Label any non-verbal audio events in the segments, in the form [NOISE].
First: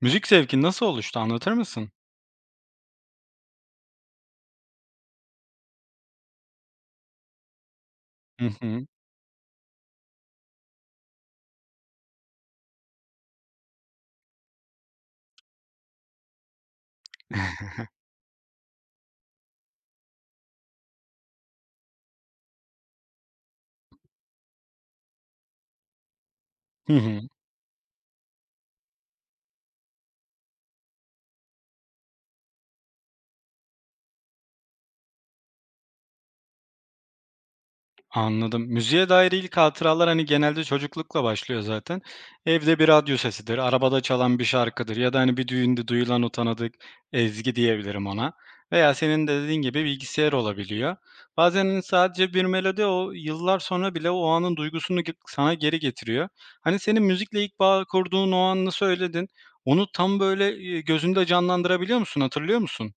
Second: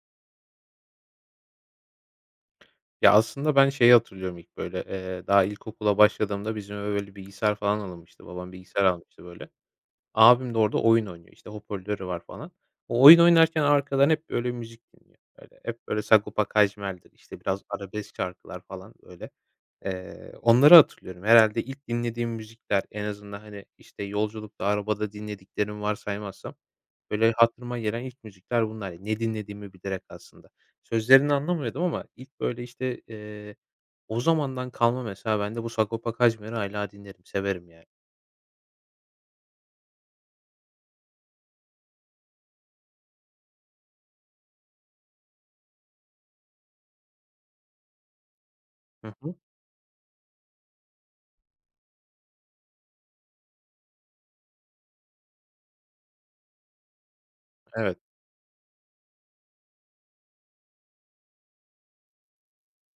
Müzik zevkin nasıl oluştu, anlatır mısın? Ya, aslında ben şeyi hatırlıyorum ilk böyle, daha ilkokula başladığımda bizim eve böyle bilgisayar falan alınmıştı. Hı Babam bilgisayar hı. almıştı böyle. Abim de orada oyun oynuyor. İşte, hoparlörü var falan. O oyun oynarken arkadan hep böyle müzik dinliyor. Böyle hep böyle Sagopa Kajmer'dir, işte, biraz [LAUGHS] arabesk şarkılar falan böyle. Onları hatırlıyorum. Herhalde ilk dinlediğim müzikler en azından, hani, işte, yolculukta, arabada dinlediklerim var saymazsam Hı hı. böyle hatırıma gelen ilk müzikler bunlar. Ne dinlediğimi bilerek aslında. Sözlerini anlamıyordum ama ilk böyle, işte, o zamandan kalma mesela ben de bu Sagopa Kajmer'i hâlâ dinlerim, severim yani. Anladım. Müziğe dair ilk hatıralar, hani, genelde çocuklukla başlıyor zaten. Evde bir radyo sesidir, arabada çalan bir şarkıdır ya da, hani, bir düğünde duyulan o tanıdık ezgi diyebilirim ona veya Hı senin hı. de dediğin gibi bilgisayar olabiliyor. Bazen, hani, sadece bir melodi o yıllar sonra bile o anın duygusunu ge sana geri getiriyor. Hani, senin müzikle ilk bağ Evet. kurduğun o anını söyledin. Onu tam böyle, gözünde canlandırabiliyor musun, hatırlıyor musun?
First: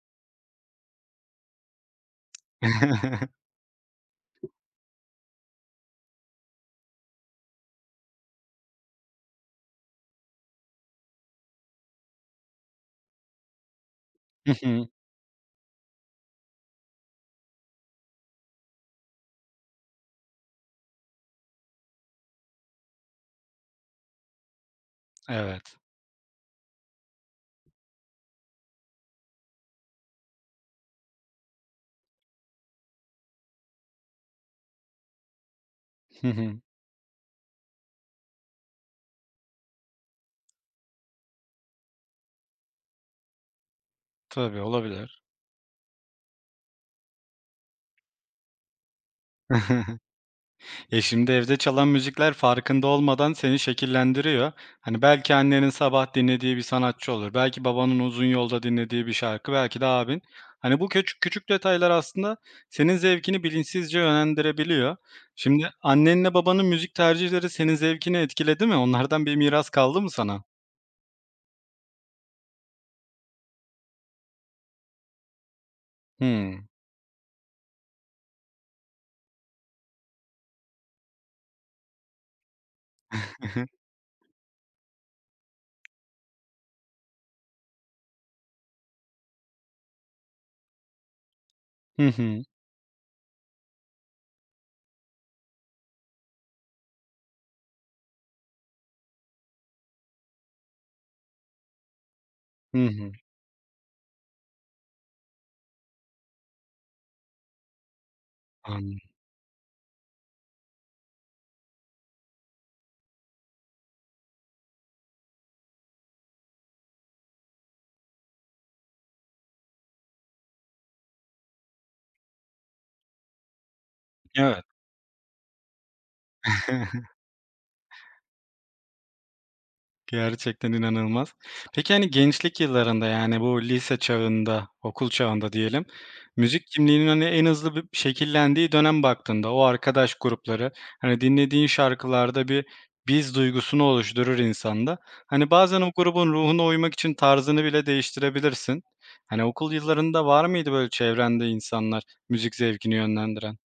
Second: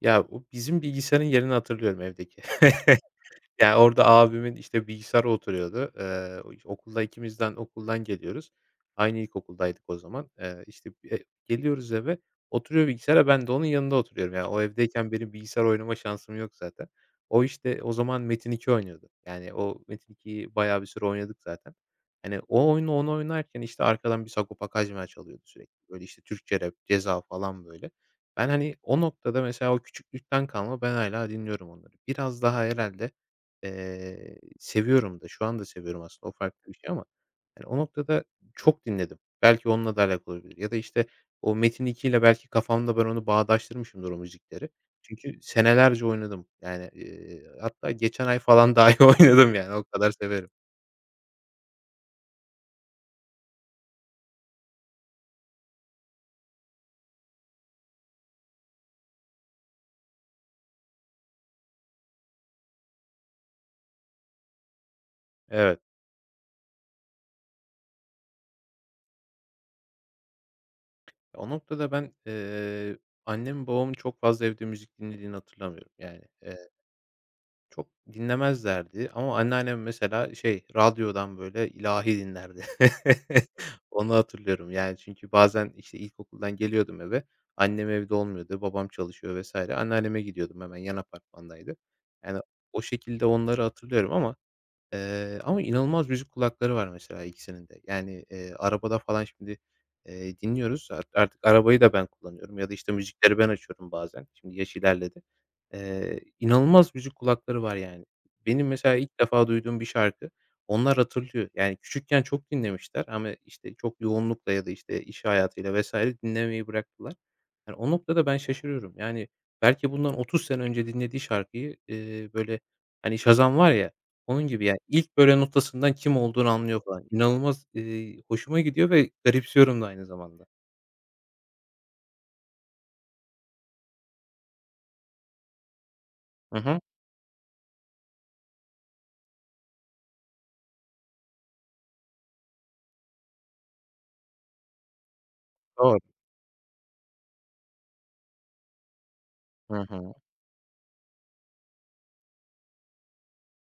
Ya, o bizim bilgisayarın yerini hatırlıyorum evdeki. [LAUGHS] [LAUGHS] Yani orada abimin, işte, bilgisayarı oturuyordu. O okulda ikimizden okuldan geliyoruz. Aynı ilkokuldaydık o zaman. İşte, geliyoruz eve, oturuyor bilgisayara, ben de onun yanında oturuyorum. Yani, Hı o hı. evdeyken benim bilgisayar oynama şansım yok zaten. O, işte, o zaman Metin 2 oynuyordu. Yani, o Metin 2'yi bayağı bir süre oynadık zaten. Hani, o oyunu, onu oynarken, işte, arkadan bir Sagopa Kajmer çalıyordu sürekli. Evet. Böyle, işte, Türkçe rap, Ceza falan böyle. Ben, hani, o noktada mesela o küçüklükten kalma ben hala dinliyorum onları. Biraz daha herhalde. Seviyorum da, şu anda seviyorum Hı aslında, o hı. farklı bir şey ama, hani, o noktada çok dinledim. Belki onunla da alakalı olabilir ya da, işte, o Metin 2 ile belki kafamda ben onu bağdaştırmışımdır o Tabii, müzikleri. olabilir. Çünkü senelerce oynadım. Yani, hatta geçen ay falan dahi [LAUGHS] oynadım yani, o [LAUGHS] kadar severim. Ya, şimdi evde çalan müzikler farkında olmadan seni şekillendiriyor. Hani, belki annenin sabah dinlediği bir sanatçı olur, belki babanın uzun yolda dinlediği bir şarkı, belki de abin. Hani, bu küçük küçük detaylar aslında senin zevkini bilinçsizce yönlendirebiliyor. Şimdi Evet. annenle babanın müzik tercihleri senin zevkini etkiledi mi? Onlardan bir miras kaldı mı sana? O noktada ben, annemin babamın çok fazla evde müzik dinlediğini hatırlamıyorum. Yani, Hımm. Çok dinlemezlerdi ama anneannem mesela şey, radyodan böyle ilahi dinlerdi. [LAUGHS] [LAUGHS] Onu hatırlıyorum. Yani çünkü bazen, işte, ilkokuldan geliyordum eve, annem evde olmuyordu, babam çalışıyor vesaire anneanneme gidiyordum hemen yan apartmandaydı. Hı Yani hı. o şekilde onları hatırlıyorum ama inanılmaz müzik kulakları var mesela ikisinin de. Yani, arabada falan şimdi, dinliyoruz. Artık arabayı da ben kullanıyorum ya da, Hı işte, hı. müzikleri ben açıyorum bazen. Şimdi yaş ilerledi. İnanılmaz müzik kulakları var yani. Benim mesela Anladım. ilk defa duyduğum bir şarkı onlar hatırlıyor. Yani küçükken çok dinlemişler ama, işte, çok yoğunlukla ya da, işte, iş hayatıyla vs. dinlemeyi bıraktılar. Yani o noktada ben şaşırıyorum. Yani belki bundan 30 sene önce dinlediği şarkıyı, böyle, hani, Shazam var ya onun Evet. gibi yani ilk böyle notasından kim olduğunu anlıyor [LAUGHS] falan. İnanılmaz, hoşuma gidiyor ve garipsiyorum da aynı zamanda. Gerçekten inanılmaz. Peki, hani, gençlik yıllarında, yani, bu lise çağında, okul çağında diyelim, Hı müzik hı. kimliğinin, hani, en hızlı bir şekillendiği dönem baktığında o arkadaş grupları, hani, dinlediğin şarkılarda bir biz duygusunu oluşturur insanda. Hani, bazen o Doğru. grubun ruhuna uymak için tarzını bile değiştirebilirsin. Hani, okul Hı hı. yıllarında var mıydı böyle çevrende insanlar müzik zevkini yönlendiren?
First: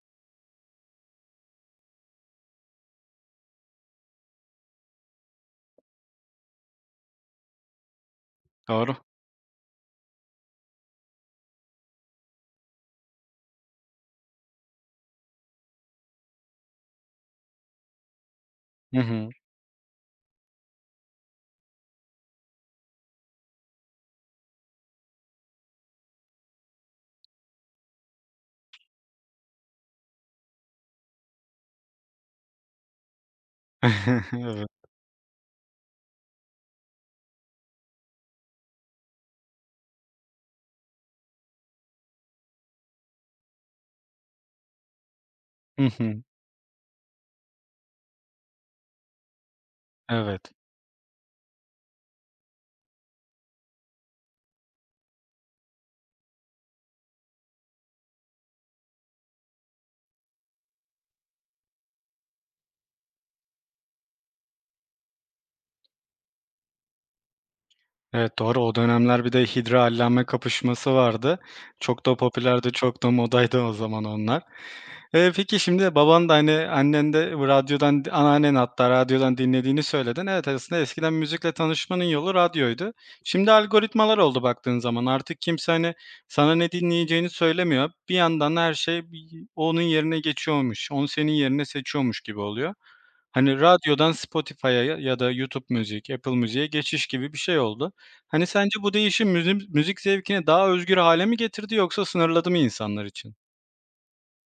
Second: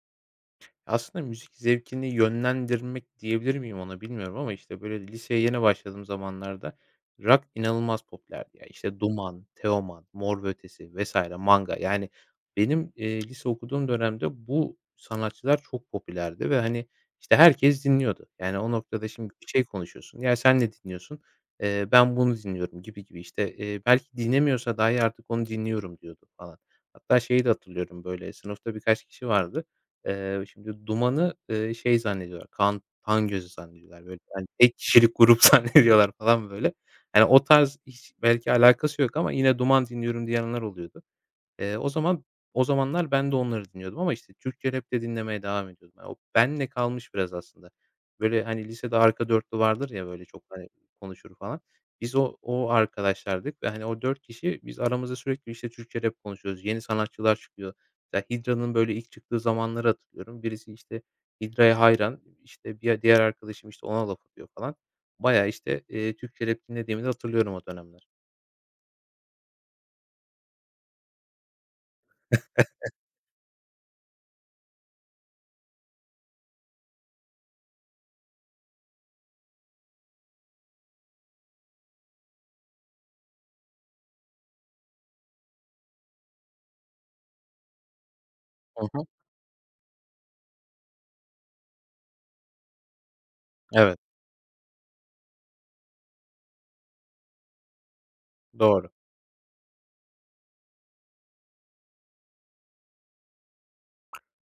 Aslında müzik zevkini yönlendirmek diyebilir miyim ona bilmiyorum ama, işte, böyle, liseye yeni başladığım zamanlarda rock inanılmaz popülerdi ya. Doğru. İşte, Duman, Teoman, Mor ve Ötesi vs. Manga. Yani benim, lise okuduğum dönemde bu sanatçılar çok popülerdi ve, hani, işte, herkes dinliyordu. Yani o Hı noktada hı. şimdi bir şey konuşuyorsun. "Ya, sen ne dinliyorsun?" Ben bunu dinliyorum." gibi gibi. İşte, belki dinlemiyorsa dahi artık onu dinliyorum diyordu falan. Hatta şeyi de hatırlıyorum, böyle, sınıfta birkaç kişi vardı. Şimdi Duman'ı, şey zannediyorlar, Kaan Tangöz'ü zannediyorlar. Böyle, [LAUGHS] hani, Evet. tek kişilik grup [LAUGHS] zannediyorlar falan böyle. Hani, o tarz hiç belki alakası yok ama yine Duman dinliyorum diyenler oluyordu. Eee, o zaman o zamanlar ben de onları dinliyordum ama, işte, Türkçe rap de dinlemeye devam Hı ediyordum. Ya, o hı. benimle kalmış biraz aslında. Böyle, hani, lisede arka dörtlü vardır ya, böyle, çok, Evet. hani, konuşur falan. Biz o arkadaşlardık ve, hani, o 4 kişi biz aramızda sürekli, işte, Türkçe rap konuşuyoruz. Yeni sanatçılar çıkıyor. Ya, Hidra'nın, böyle, ilk çıktığı zamanları hatırlıyorum. Birisi, işte, Hidra'ya hayran, işte, bir diğer arkadaşım, işte, ona laf atıyor falan. Baya işte, Türkçe rap dinlediğimi de hatırlıyorum o dönemler. Evet, doğru. O dönemler bir de hidra kapışması vardı. Çok da popülerdi, çok da modaydı o zaman onlar. Peki şimdi baban da, hani, annen de radyodan anneannen hatta radyodan dinlediğini söyledin. Evet, aslında eskiden müzikle tanışmanın yolu radyoydu. Şimdi algoritmalar oldu baktığın zaman. Artık kimse, hani, sana ne dinleyeceğini söylemiyor. Bir yandan her Hı hı. şey bi onun yerine geçiyormuş, onu senin yerine seçiyormuş gibi oluyor. Hani, Evet, radyodan Spotify'a ya ya da YouTube Müzik, Apple müzik'e geçiş gibi bir şey oldu. Hani, sence doğru. bu değişim müzi müzik zevkini daha özgür hale mi getirdi yoksa sınırladı mı insanlar için?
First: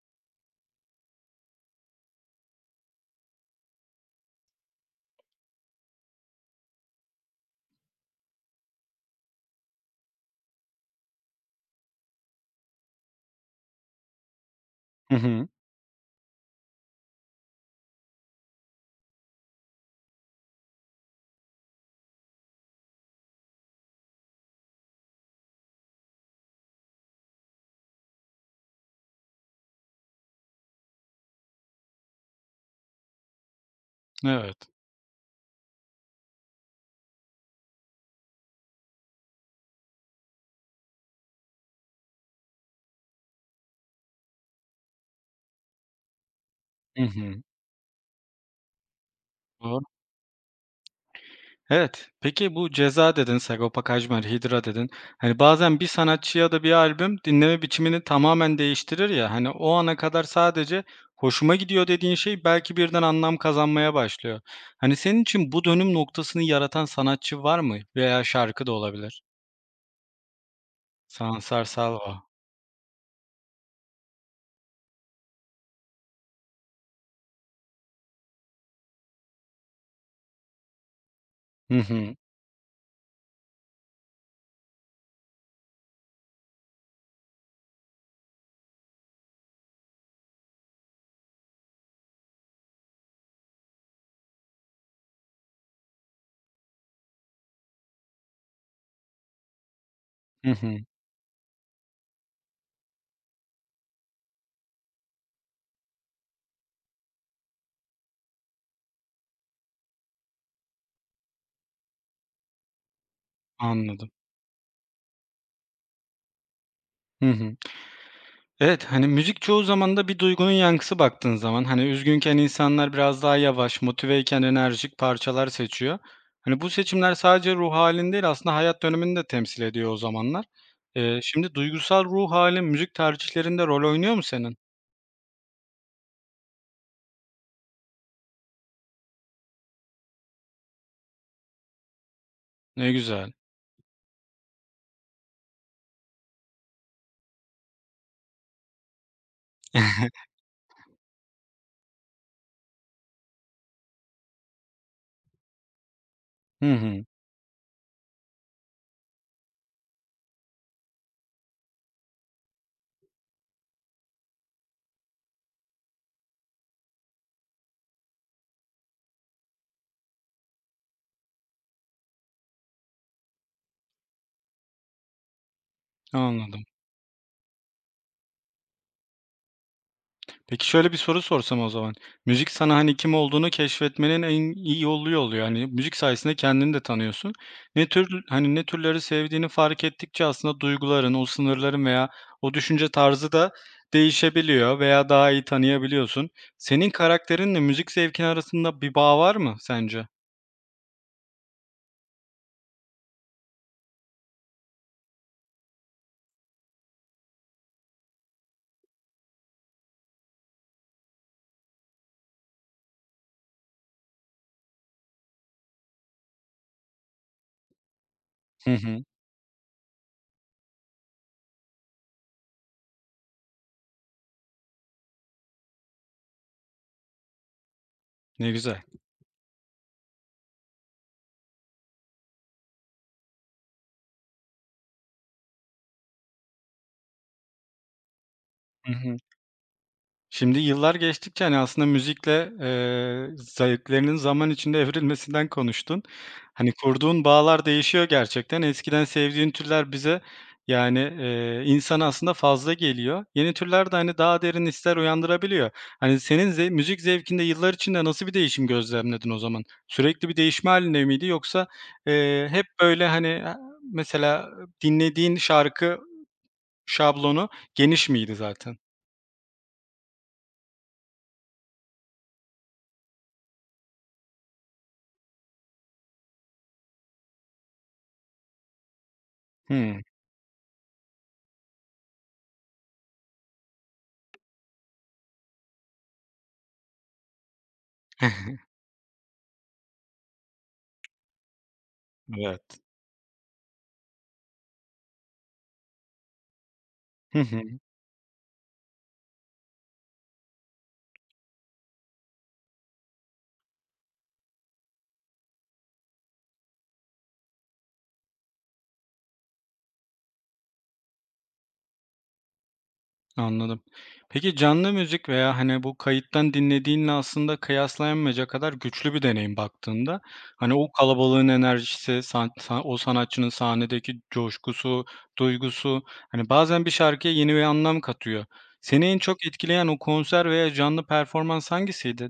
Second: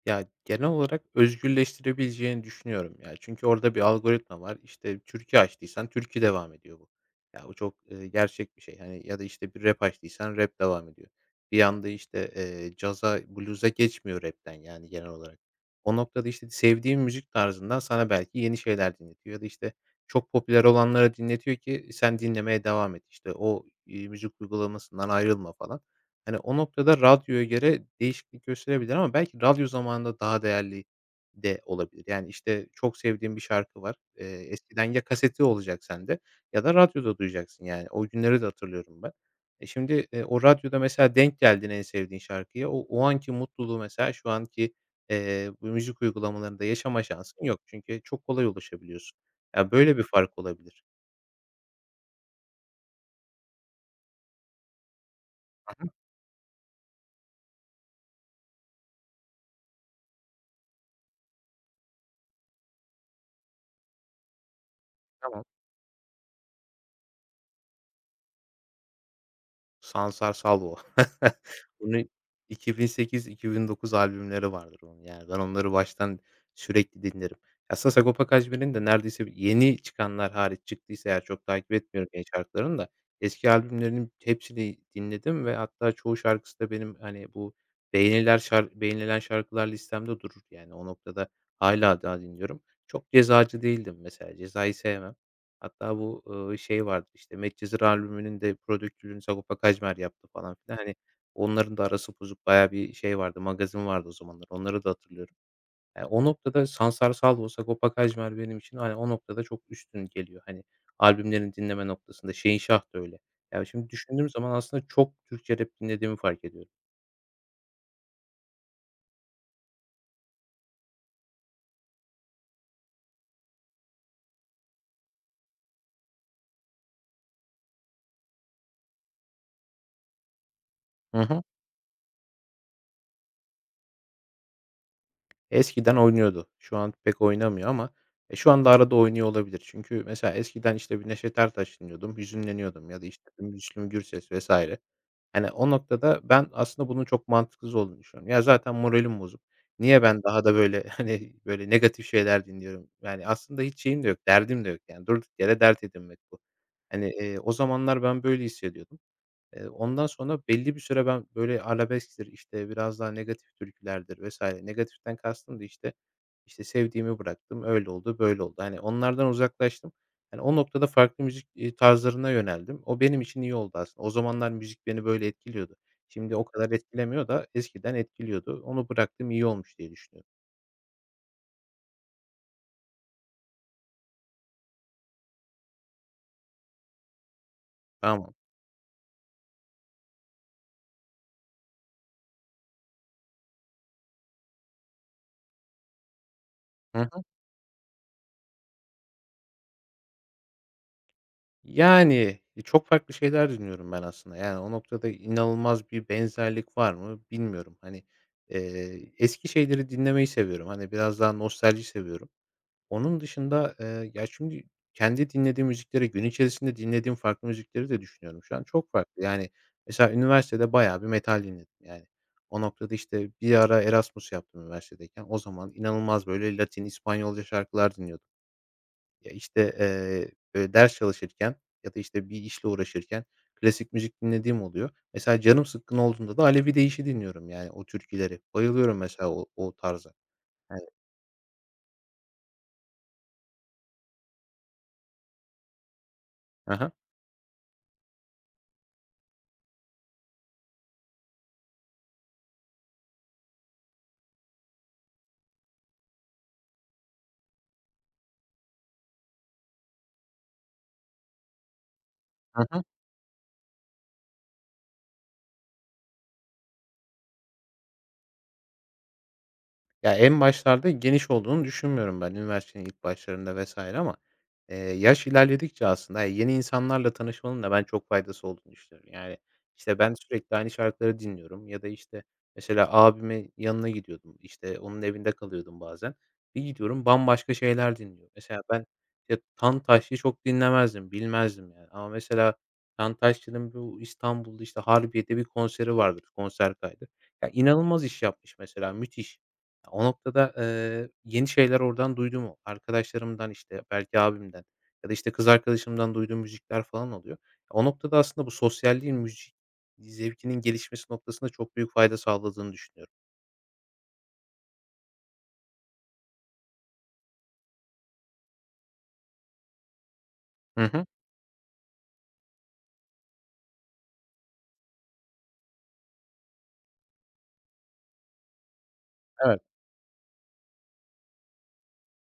Ya, genel olarak özgürleştirebileceğini düşünüyorum ya. Çünkü orada bir algoritma var. İşte, türkü açtıysan türkü devam ediyor bu. Ya, bu çok, gerçek bir şey. Hani, ya da, işte, bir rap açtıysan rap devam ediyor. Bir anda, işte, caza, bluza geçmiyor rap'ten, yani, genel Hı olarak. hı. O noktada, işte, sevdiğin müzik tarzından sana belki yeni şeyler dinletiyor ya da, işte, çok popüler olanları dinletiyor ki sen dinlemeye devam et. İşte, o, müzik uygulamasından ayrılma falan. Hani, o noktada radyoya göre değişiklik gösterebilir ama belki radyo zamanında daha değerli de olabilir. Yani, işte, çok sevdiğim bir şarkı var. Evet. Eskiden ya kaseti olacak sende ya da radyoda duyacaksın, yani. O günleri de hatırlıyorum ben. Şimdi, o radyoda mesela denk geldin en sevdiğin şarkıya. O anki mutluluğu mesela şu anki, bu müzik uygulamalarında Hı yaşama hı. şansın yok. Çünkü çok kolay ulaşabiliyorsun. Ya, Doğru. böyle bir fark olabilir. Evet. Peki bu Ceza dedin, Sagopa Kajmer, Hidra dedin. Hani bazen bir Hı. sanatçı ya da bir albüm dinleme biçimini tamamen değiştirir ya. Hani o ana kadar sadece hoşuma gidiyor dediğin şey belki birden anlam kazanmaya başlıyor. Hani senin Tamam. için bu dönüm noktasını yaratan sanatçı var mı? Veya şarkı da olabilir. Sansar Salvo. [LAUGHS] Sansar Bunu Salva. 2008-2009 albümleri vardır onun. Yani, ben onları baştan sürekli dinlerim. Aslında Sagopa Kajmer'in de neredeyse yeni çıkanlar hariç çıktıysa eğer çok takip Hı etmiyorum hı. yeni şarkılarını da eski albümlerinin hepsini dinledim ve hatta çoğu şarkısı da benim, hani, bu beğeniler şar beğenilen şarkılar listemde durur. Yani, o noktada hala daha dinliyorum. Çok cezacı değildim mesela. Ceza'yı sevmem. Hatta bu, şey vardı işte, Medcezir albümünün de prodüktörünü Sagopa Kajmer yaptı Hı falan hı. filan. Hani, onların da arası bozuk bayağı bir şey vardı, magazin vardı o zamanlar. Onları da hatırlıyorum. Ya, o noktada Sansar Salvo, Sagopa Kajmer benim için, hani, o noktada çok üstün geliyor. Hani, albümlerin dinleme noktasında. Şehinşah da öyle. Yani şimdi Anladım. düşündüğüm zaman aslında çok Türkçe rap dinlediğimi fark ediyorum. Hı hı. Evet, hani, müzik çoğu zaman da bir duygunun yankısı baktığın zaman. Hani, üzgünken insanlar biraz daha yavaş, motiveyken enerjik parçalar seçiyor. Hani, bu seçimler sadece ruh halini değil, aslında hayat dönemini de temsil ediyor o zamanlar. Hı hı. Şimdi duygusal ruh halin müzik tercihlerinde rol oynuyor mu senin? Eskiden oynuyordu. Şu an pek oynamıyor ama, şu anda arada oynuyor olabilir. Çünkü mesela eskiden, işte, bir Neşet Ertaş dinliyordum, hüzünleniyordum Ne ya da, güzel. işte, bir Müslüm Gürses vs. Hani, o noktada ben aslında bunun çok mantıksız olduğunu düşünüyorum. Ya, zaten moralim bozuk. Niye ben [LAUGHS] daha da, böyle, [LAUGHS] hani, böyle, negatif şeyler dinliyorum? Yani, aslında hiç şeyim de yok, derdim de yok. Yani, durduk yere dert edinmek bu. Hı hı, Hani, o zamanlar ben böyle hissediyordum. Ondan sonra belli bir süre ben böyle arabesktir, işte, biraz daha negatif türkülerdir vesaire, negatiften kastım da, işte, sevdiğimi bıraktım, öyle oldu, böyle oldu. Hani, onlardan uzaklaştım. Yani o noktada farklı müzik, tarzlarına yöneldim. O benim için iyi oldu aslında. O zamanlar müzik beni böyle etkiliyordu. Şimdi o anladım. kadar etkilemiyor da eskiden etkiliyordu. Onu bıraktım, iyi olmuş diye düşünüyorum. Peki şöyle bir soru sorsam o zaman. Müzik sana, hani, kim olduğunu keşfetmenin en iyi yolu oluyor. Hani, müzik sayesinde kendini de tanıyorsun. Ne tür Tamam. hani, ne türleri sevdiğini fark ettikçe aslında duyguların, o sınırların veya o düşünce tarzı da değişebiliyor veya daha iyi tanıyabiliyorsun. Senin Hı. karakterinle müzik zevkin arasında bir bağ var mı sence? Yani, çok farklı şeyler dinliyorum ben aslında. Yani, o noktada inanılmaz bir benzerlik var mı bilmiyorum. Hani, eski şeyleri dinlemeyi seviyorum. Hani, biraz daha nostalji seviyorum. Onun dışında, ya, şimdi kendi dinlediğim müzikleri, gün içerisinde dinlediğim farklı müzikleri de düşünüyorum şu an. Hı Çok hı. farklı. Yani, mesela üniversitede bayağı bir metal dinledim, yani. O noktada, işte, bir ara Erasmus yaptım üniversitedeyken. O zaman inanılmaz böyle Latin, İspanyolca şarkılar dinliyordum. Ne güzel. Ya, işte, böyle, ders çalışırken ya da, işte, bir işle uğraşırken klasik müzik dinlediğim oluyor. Mesela canım sıkkın olduğunda da Alevi Değiş'i dinliyorum, yani, o türküleri. Hı Bayılıyorum hı. mesela o tarza. Şimdi Yani. yıllar geçtikçe, hani, aslında müzikle, zevklerinin zaman içinde evrilmesinden konuştun. Hani, Hı hı. kurduğun bağlar değişiyor gerçekten. Eskiden sevdiğin türler bize, yani, insana aslında fazla geliyor. Yeni türler de, hani, daha derin hisler uyandırabiliyor. Hani, senin ze müzik zevkinde yıllar içinde nasıl bir değişim gözlemledin o zaman? Sürekli bir değişme halinde miydi yoksa, hep böyle, hani, mesela dinlediğin şarkı şablonu geniş miydi zaten? Ya, en başlarda geniş olduğunu düşünmüyorum ben üniversitenin ilk başlarında vesaire ama, yaş ilerledikçe aslında yani yeni insanlarla tanışmanın da ben çok faydası olduğunu düşünüyorum. Yani, işte, Hımm. ben sürekli aynı şarkıları dinliyorum ya da, işte, mesela abimin yanına gidiyordum, işte, onun evinde kalıyordum bazen. Bir gidiyorum bambaşka şeyler dinliyor. Mesela [LAUGHS] ben, işte, Tantaşçı çok dinlemezdim, bilmezdim yani ama mesela Evet. Tantaşçı'nın bu İstanbul'da, işte, Harbiye'de bir konseri vardır, konser kaydı. Hı Ya, hı, inanılmaz iş yapmış mesela, müthiş. O noktada, yeni şeyler oradan duyduğum arkadaşlarımdan, işte, belki abimden ya da, işte, kız arkadaşımdan duyduğum müzikler falan oluyor. O noktada aslında bu sosyalliğin müzik zevkinin gelişmesi noktasında çok büyük fayda sağladığını düşünüyorum. anladım. Peki canlı müzik veya, hani, bu kayıttan dinlediğinle aslında kıyaslanamayacak kadar güçlü bir deneyim baktığında. Hani, Hı o hı. kalabalığın enerjisi, san o sanatçının sahnedeki coşkusu, duygusu, hani, bazen bir şarkıya yeni bir anlam katıyor. Seni en çok Evet. etkileyen o konser veya canlı performans hangisiydi?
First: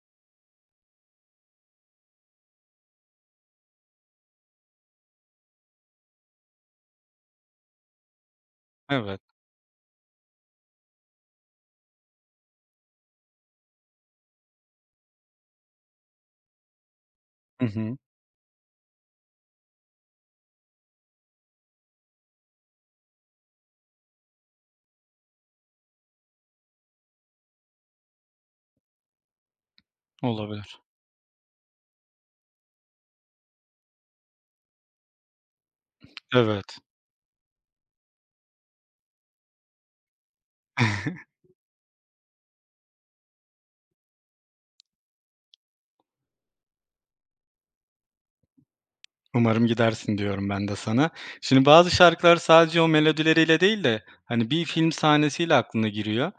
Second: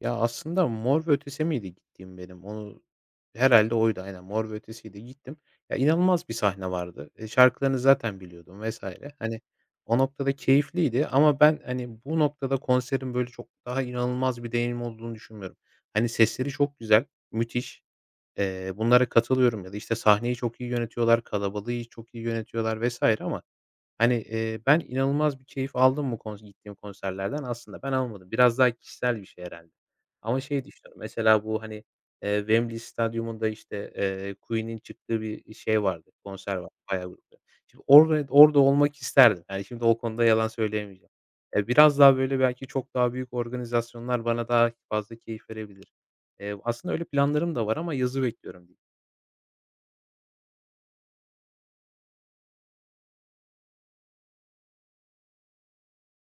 Ya, aslında Mor ve Ötesi miydi gittiğim benim? Onu herhalde oydu aynen, Mor ve Ötesi'ydi. Gittim. Ya, inanılmaz bir sahne vardı. Şarkılarını zaten biliyordum vesaire. Evet. Hani, o noktada keyifliydi ama ben, hani, bu noktada konserin, böyle, çok daha inanılmaz bir deneyim olduğunu düşünmüyorum. Hani, sesleri çok güzel, Hı müthiş. hı. Bunlara katılıyorum ya da, işte, sahneyi çok iyi yönetiyorlar, kalabalığı çok iyi yönetiyorlar vesaire, ama hani, ben inanılmaz bir keyif aldım mı gittiğim konserlerden. Aslında ben almadım. Biraz daha kişisel bir şey herhâlde. Ama şeyi Olabilir. düşünüyorum, mesela bu, hani, Wembley Stadyumu'nda, işte, Queen'in çıktığı bir şey vardı, konser vardı, Evet. bayağı grupta. Şimdi orada olmak isterdim. Yani şimdi o konuda yalan söyleyemeyeceğim. [LAUGHS] Biraz daha, böyle, belki çok daha büyük organizasyonlar bana daha fazla keyif verebilir. Aslında öyle planlarım da var ama yazı bekliyorum diyeyim. Umarım gidersin diyorum ben de sana. Şimdi bazı şarkılar sadece o melodileriyle değil de hani bir film sahnesiyle aklına giriyor.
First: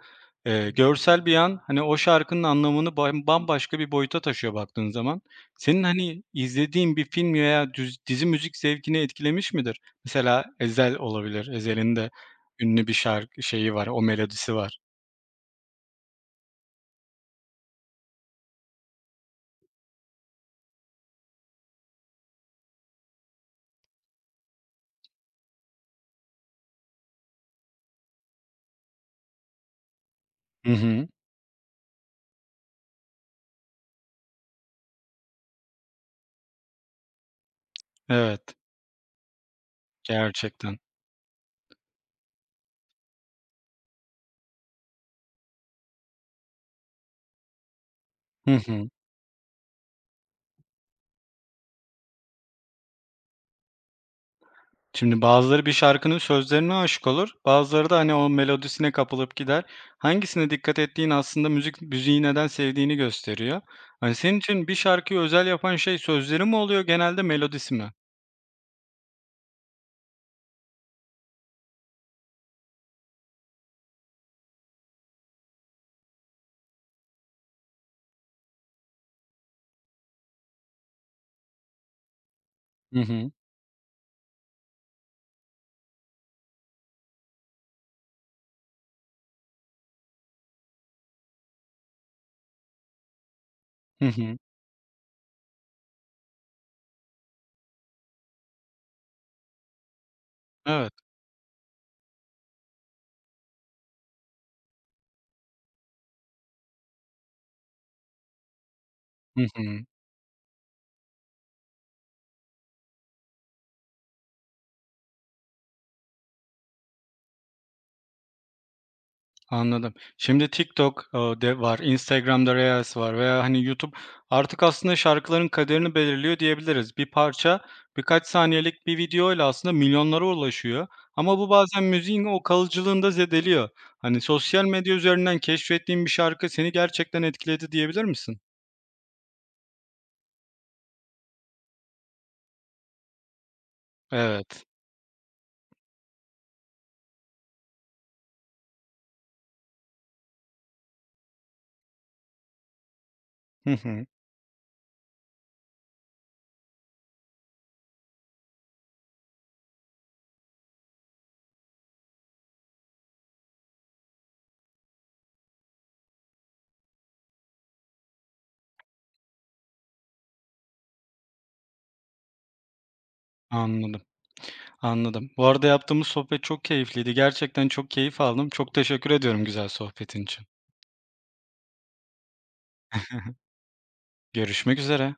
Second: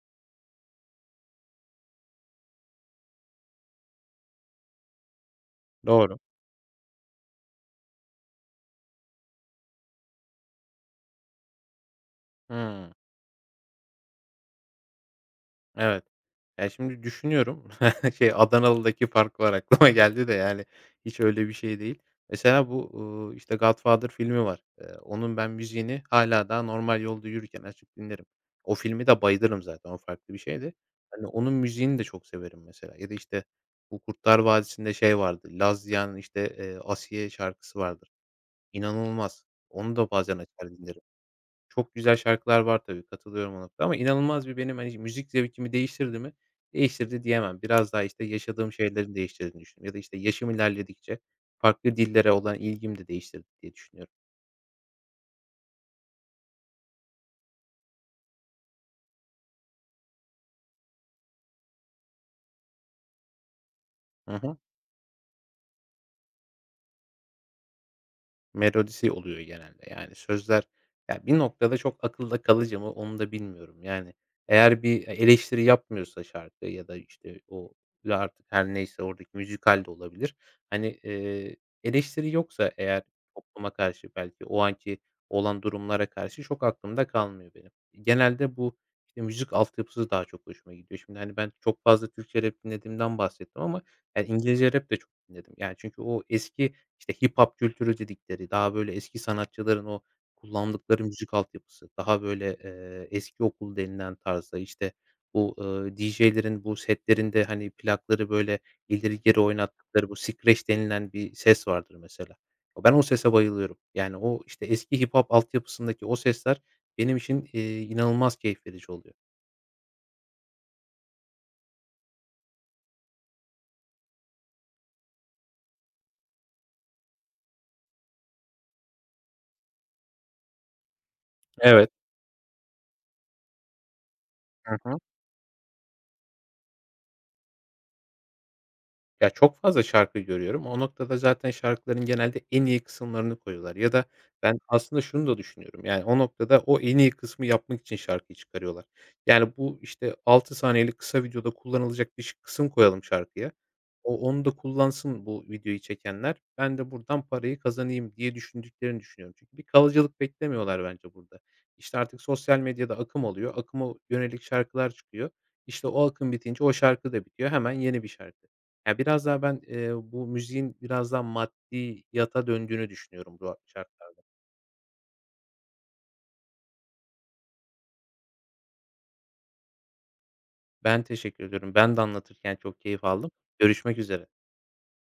Görsel bir an hani o şarkının anlamını bam bambaşka bir boyuta taşıyor baktığın zaman. Senin Doğru. hani izlediğin bir film veya düz dizi müzik zevkini etkilemiş midir? Mesela Ezel olabilir. Ezel'in de ünlü bir Hıı. şarkı şeyi var, o melodisi var. Evet. Ya, şimdi düşünüyorum. [LAUGHS] Şey, Adanalı'daki park var aklıma [LAUGHS] geldi de, yani, hiç öyle bir şey değil. Mesela bu, işte, Godfather filmi var. Onun ben müziğini hala daha normal yolda yürürken açıp dinlerim. O filmi de bayılırım zaten, o farklı bir Hı şeydi. hı. Hani, onun müziğini de çok severim mesela ya da, işte, bu Kurtlar Vadisi'nde şey vardı, işte, Asiye şarkısı vardır. Evet, İnanılmaz. Onu da bazen açar gerçekten. dinlerim. Çok güzel şarkılar var tabii, katılıyorum o noktada ama inanılmaz bir benim, hani, müzik zevkimi değiştirdi mi? Değiştirdi diyemem. Biraz daha, işte, Hı yaşadığım hı. şeylerin değiştirdiğini düşünüyorum ya da, işte, yaşım ilerledikçe farklı dillere olan ilgimi de değiştirdi diye düşünüyorum. Şimdi bazıları bir şarkının sözlerine aşık olur, bazıları da, hani, o melodisine kapılıp gider. Hangisine dikkat ettiğin aslında müzik müziği neden sevdiğini gösteriyor. Hani, Hı senin hı. için bir şarkıyı özel yapan şey sözleri mi oluyor genelde melodisi mi? Melodisi oluyor genelde. Yani sözler, ya, bir noktada çok akılda kalıcı mı onu da bilmiyorum. Yani eğer bir eleştiri yapmıyorsa şarkı ya da, işte, o ya artık her neyse oradaki müzikal de olabilir. Hani, eleştiri yoksa Hı eğer hı. topluma karşı belki o anki olan durumlara karşı çok aklımda kalmıyor benim. Genelde bu, işte, müzik altyapısı daha çok hoşuma gidiyor. Şimdi, hani, ben çok fazla Türkçe rap dinlediğimden bahsettim ama, Hı yani, hı. İngilizce rap de çok dinledim. Yani çünkü o eski işte, hip hop kültürü dedikleri, daha böyle eski sanatçıların o Evet. kullandıkları müzik altyapısı, daha böyle, eski okul denilen tarzda, işte, bu, DJ'lerin bu setlerinde, hani, plakları böyle ileri geri Hı hı. oynattıkları bu scratch denilen bir ses vardır mesela. Ben o sese bayılıyorum. Yani o, işte, eski hip hop altyapısındaki o sesler benim için, inanılmaz keyif verici oluyor. Anladım. Şimdi TikTok, de var, Instagram'da Reels var veya, hani, YouTube artık aslında şarkıların kaderini belirliyor diyebiliriz. Bir parça birkaç saniyelik bir videoyla aslında milyonlara ulaşıyor ama bu bazen Evet. müziğin o kalıcılığını da zedeliyor. Hani, sosyal Hı medya hı. üzerinden keşfettiğin bir şarkı seni gerçekten etkiledi diyebilir misin? Ya, çok fazla şarkı görüyorum. O noktada zaten şarkıların genelde en iyi kısımlarını koyuyorlar ya da ben Evet. aslında şunu da düşünüyorum, yani, o noktada o en iyi kısmı yapmak için şarkıyı çıkarıyorlar. Yani, bu, işte, 6 saniyelik kısa videoda kullanılacak bir kısım koyalım şarkıya. Hı hı. O onu da kullansın bu videoyu çekenler. Ben de buradan parayı kazanayım diye düşündüklerini düşünüyorum. Çünkü bir kalıcılık beklemiyorlar bence burada. İşte, artık sosyal medyada akım oluyor. Akıma yönelik şarkılar çıkıyor. İşte, o akım bitince o şarkı da bitiyor. Hemen yeni bir şarkı. Ya, biraz daha ben, bu müziğin biraz daha maddiyata döndüğünü düşünüyorum bu Anladım, şartlarda. anladım. Bu arada yaptığımız sohbet çok keyifliydi. Gerçekten çok keyif aldım. Çok teşekkür ediyorum güzel sohbetin için. Ben teşekkür ediyorum. Ben de anlatırken çok keyif aldım. Görüşmek üzere. Görüşmek üzere.